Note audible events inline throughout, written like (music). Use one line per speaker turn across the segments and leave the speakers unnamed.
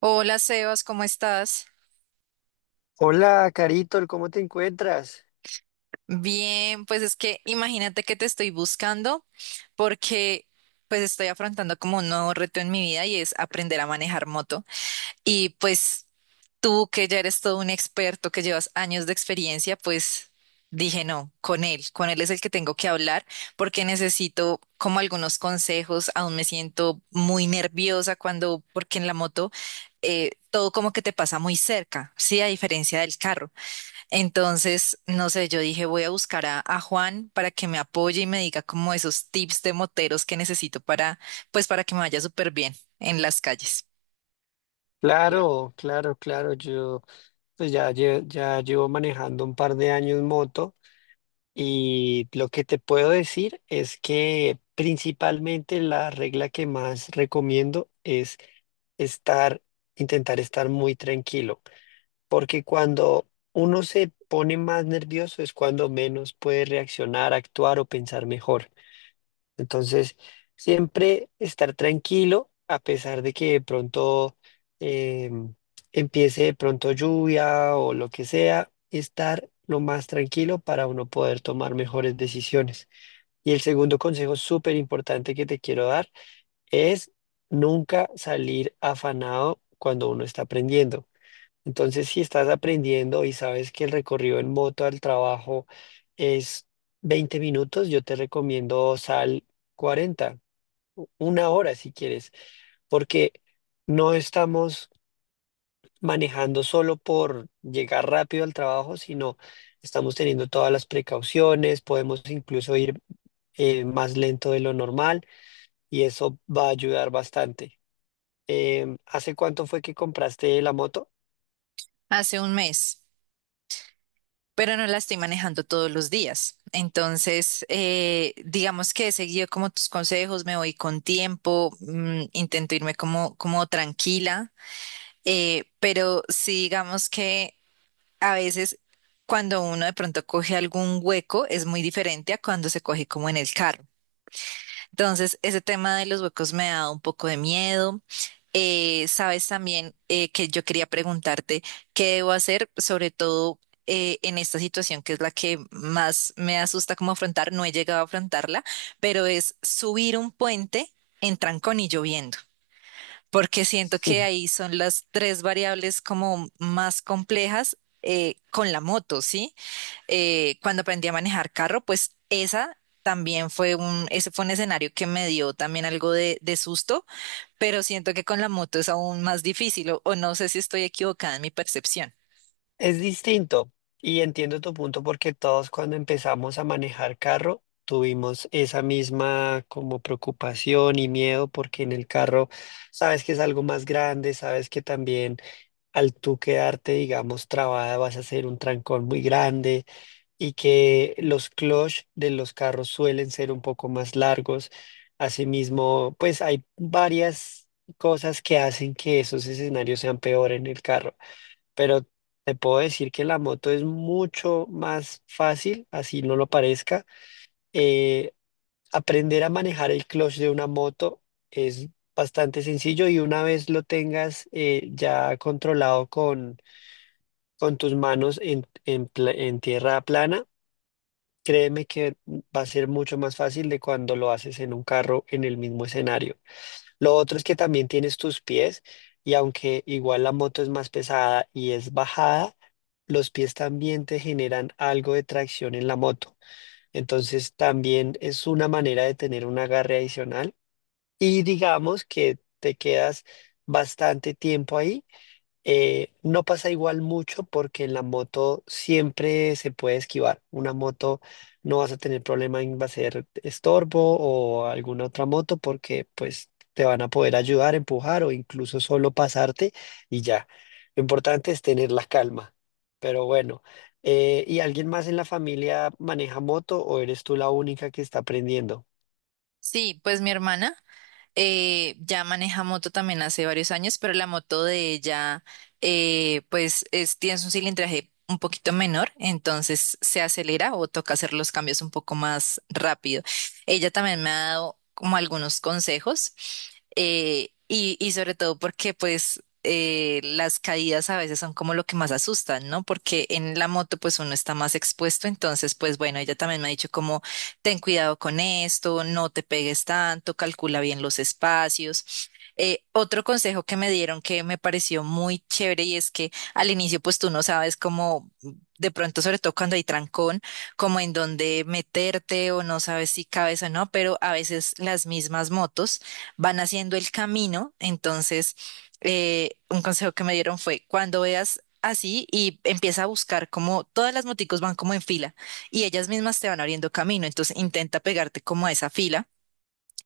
Hola Sebas, ¿cómo estás?
Hola, Carito, ¿cómo te encuentras?
Bien, pues es que imagínate que te estoy buscando porque pues estoy afrontando como un nuevo reto en mi vida y es aprender a manejar moto. Y pues tú que ya eres todo un experto, que llevas años de experiencia, pues dije no, con él es el que tengo que hablar porque necesito como algunos consejos, aún me siento muy nerviosa cuando, porque en la moto todo como que te pasa muy cerca, sí, a diferencia del carro. Entonces, no sé, yo dije, voy a buscar a Juan para que me apoye y me diga como esos tips de moteros que necesito para, pues para que me vaya súper bien en las calles.
Claro, claro, claro. Yo pues ya, ya llevo manejando un par de años moto y lo que te puedo decir es que principalmente la regla que más recomiendo es estar, intentar estar muy tranquilo, porque cuando uno se pone más nervioso es cuando menos puede reaccionar, actuar o pensar mejor. Entonces, siempre estar tranquilo, a pesar de que de pronto em, empiece de pronto lluvia o lo que sea, estar lo más tranquilo para uno poder tomar mejores decisiones. Y el segundo consejo súper importante que te quiero dar es nunca salir afanado cuando uno está aprendiendo. Entonces, si estás aprendiendo y sabes que el recorrido en moto al trabajo es 20 minutos, yo te recomiendo sal 40, una hora si quieres, porque no estamos manejando solo por llegar rápido al trabajo, sino estamos teniendo todas las precauciones, podemos incluso ir más lento de lo normal y eso va a ayudar bastante. ¿Hace cuánto fue que compraste la moto?
Hace un mes, pero no la estoy manejando todos los días. Entonces, digamos que he seguido como tus consejos, me voy con tiempo, intento irme como, como tranquila, pero sí digamos que a veces cuando uno de pronto coge algún hueco es muy diferente a cuando se coge como en el carro. Entonces, ese tema de los huecos me ha dado un poco de miedo. Sabes también que yo quería preguntarte qué debo hacer, sobre todo en esta situación que es la que más me asusta como afrontar. No he llegado a afrontarla, pero es subir un puente en trancón y lloviendo, porque siento que
(laughs)
ahí son las tres variables como más complejas con la moto, ¿sí? Cuando aprendí a manejar carro, pues esa también ese fue un escenario que me dio también algo de susto, pero siento que con la moto es aún más difícil o no sé si estoy equivocada en mi percepción.
Es distinto y entiendo tu punto porque todos cuando empezamos a manejar carro tuvimos esa misma como preocupación y miedo porque en el carro sabes que es algo más grande, sabes que también al tú quedarte, digamos, trabada vas a hacer un trancón muy grande y que los clutch de los carros suelen ser un poco más largos. Asimismo, pues hay varias cosas que hacen que esos escenarios sean peor en el carro pero te puedo decir que la moto es mucho más fácil, así no lo parezca. Eh, aprender a manejar el clutch de una moto es bastante sencillo y una vez lo tengas ya controlado con tus manos en en tierra plana, créeme que va a ser mucho más fácil de cuando lo haces en un carro en el mismo escenario. Lo otro es que también tienes tus pies y aunque igual la moto es más pesada y es bajada, los pies también te generan algo de tracción en la moto. Entonces también es una manera de tener un agarre adicional y digamos que te quedas bastante tiempo ahí no pasa igual mucho porque en la moto siempre se puede esquivar. Una moto no vas a tener problema en va a ser estorbo o alguna otra moto porque pues te van a poder ayudar, empujar o incluso solo pasarte y ya. Lo importante es tener la calma. Pero bueno, ¿y alguien más en la familia maneja moto o eres tú la única que está aprendiendo?
Sí, pues mi hermana ya maneja moto también hace varios años, pero la moto de ella tiene un cilindraje un poquito menor, entonces se acelera o toca hacer los cambios un poco más rápido. Ella también me ha dado como algunos consejos y sobre todo porque pues las caídas a veces son como lo que más asustan, ¿no? Porque en la moto pues uno está más expuesto, entonces pues bueno, ella también me ha dicho como ten cuidado con esto, no te pegues tanto, calcula bien los espacios. Otro consejo que me dieron que me pareció muy chévere y es que al inicio pues tú no sabes cómo de pronto, sobre todo cuando hay trancón, como en dónde meterte o no sabes si cabes o no, pero a veces las mismas motos van haciendo el camino. Entonces, un consejo que me dieron fue cuando veas así y empieza a buscar como todas las moticos van como en fila y ellas mismas te van abriendo camino. Entonces intenta pegarte como a esa fila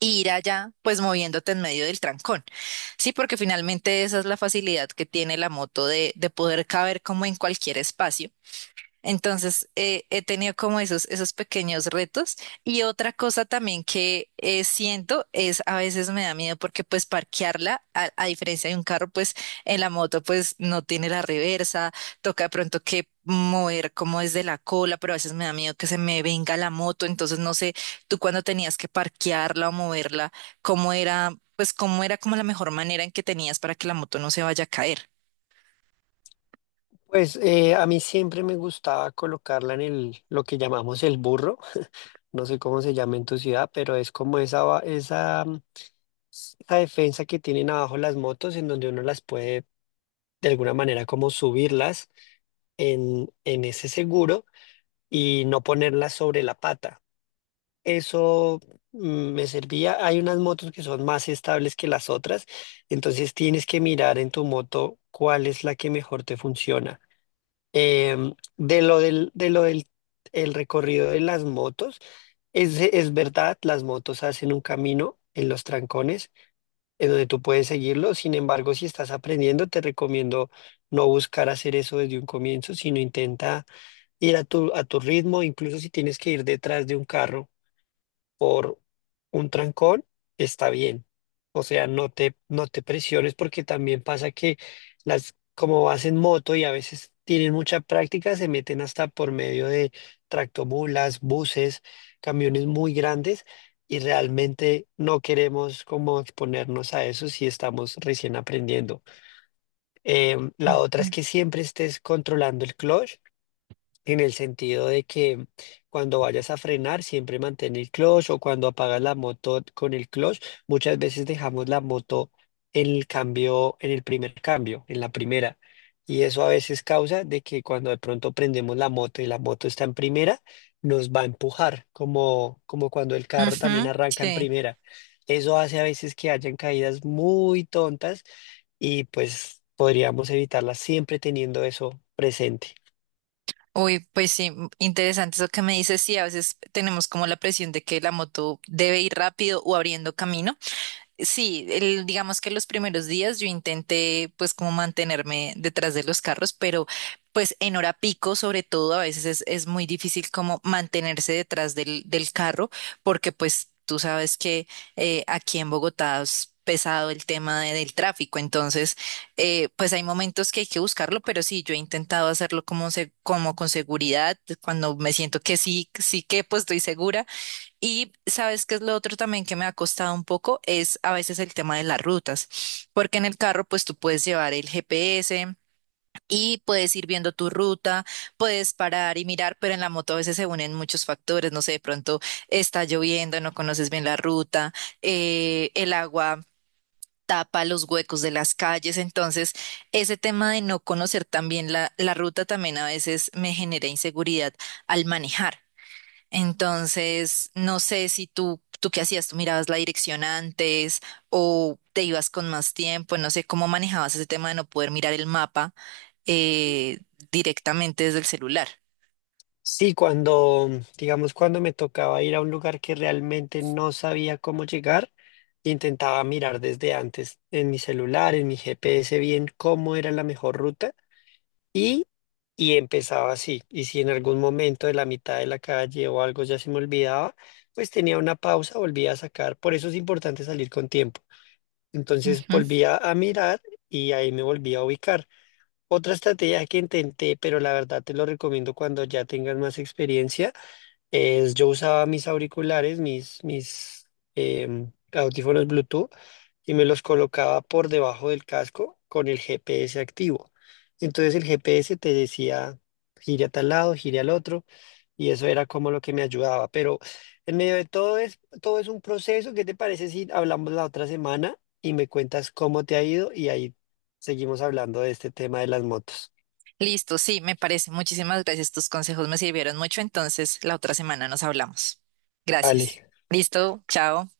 e ir allá, pues moviéndote en medio del trancón. Sí, porque finalmente esa es la facilidad que tiene la moto de poder caber como en cualquier espacio. Entonces, he tenido como esos pequeños retos. Y otra cosa también que siento es a veces me da miedo porque pues parquearla, a diferencia de un carro, pues en la moto pues no tiene la reversa, toca de pronto que mover como desde la cola, pero a veces me da miedo que se me venga la moto. Entonces, no sé, tú cuando tenías que parquearla o moverla, ¿cómo era, pues cómo era como la mejor manera en que tenías para que la moto no se vaya a caer?
Pues a mí siempre me gustaba colocarla en el, lo que llamamos el burro. No sé cómo se llama en tu ciudad, pero es como esa, esa, esa defensa que tienen abajo las motos en donde uno las puede de alguna manera como subirlas en ese seguro y no ponerlas sobre la pata. Eso mm, me servía. Hay unas motos que son más estables que las otras, entonces tienes que mirar en tu moto cuál es la que mejor te funciona. De de lo del el recorrido de las motos, es verdad, las motos hacen un camino en los trancones en donde tú puedes seguirlo. Sin embargo, si estás aprendiendo, te recomiendo no buscar hacer eso desde un comienzo, sino intenta ir a a tu ritmo, incluso si tienes que ir detrás de un carro por un trancón, está bien. O sea, no te presiones porque también pasa que como vas en moto y a veces tienen mucha práctica, se meten hasta por medio de tractomulas, buses, camiones muy grandes y realmente no queremos como exponernos a eso si estamos recién aprendiendo. La otra es
Mm.
que siempre estés controlando el clutch en el sentido de que cuando vayas a frenar, siempre mantén el clutch o cuando apagas la moto con el clutch, muchas veces dejamos la moto en el cambio, en el primer cambio, en la primera. Y eso a veces causa de que cuando de pronto prendemos la moto y la moto está en primera, nos va a empujar, como, como cuando el carro también
Ujú,
arranca en
sí.
primera. Eso hace a veces que hayan caídas muy tontas y pues podríamos evitarlas siempre teniendo eso presente.
Uy, pues sí, interesante eso que me dices. Sí, a veces tenemos como la presión de que la moto debe ir rápido o abriendo camino. Sí, digamos que los primeros días yo intenté pues como mantenerme detrás de los carros, pero pues en hora pico sobre todo a veces es muy difícil como mantenerse detrás del carro porque pues tú sabes que aquí en Bogotá es pesado el tema del tráfico, entonces pues hay momentos que hay que buscarlo, pero sí, yo he intentado hacerlo como, como con seguridad, cuando me siento que sí, sí que pues estoy segura y sabes qué es lo otro también que me ha costado un poco, es a veces el tema de las rutas, porque en el carro pues tú puedes llevar el GPS y puedes ir viendo tu ruta, puedes parar y mirar, pero en la moto a veces se unen muchos factores, no sé, de pronto está lloviendo, no conoces bien la ruta, el agua tapa los huecos de las calles, entonces ese tema de no conocer también la ruta también a veces me genera inseguridad al manejar. Entonces, no sé si tú qué hacías, tú mirabas la dirección antes o te ibas con más tiempo, no sé cómo manejabas ese tema de no poder mirar el mapa eh, directamente desde el celular.
Sí, digamos, cuando me tocaba ir a un lugar que realmente no sabía cómo llegar, intentaba mirar desde antes en mi celular, en mi GPS, bien cómo era la mejor ruta y, y empezaba así. Y si en algún momento de la mitad de la calle o algo ya se me olvidaba, pues tenía una pausa, volvía a sacar. Por eso es importante salir con tiempo. Entonces
Ujú.
volvía a mirar y ahí me volvía a ubicar. Otra estrategia que intenté, pero la verdad te lo recomiendo cuando ya tengas más experiencia es, yo usaba mis auriculares, audífonos Bluetooth, y me los colocaba por debajo del casco con el GPS activo. Entonces el GPS te decía, gire a tal lado, gire al otro, y eso era como lo que me ayudaba. Pero en medio de todo todo es un proceso. ¿Qué te parece si hablamos la otra semana y me cuentas cómo te ha ido? Y ahí seguimos hablando de este tema de las motos.
Listo, sí, me parece. Muchísimas gracias. Tus consejos me sirvieron mucho. Entonces, la otra semana nos hablamos. Gracias.
Vale.
Listo, chao.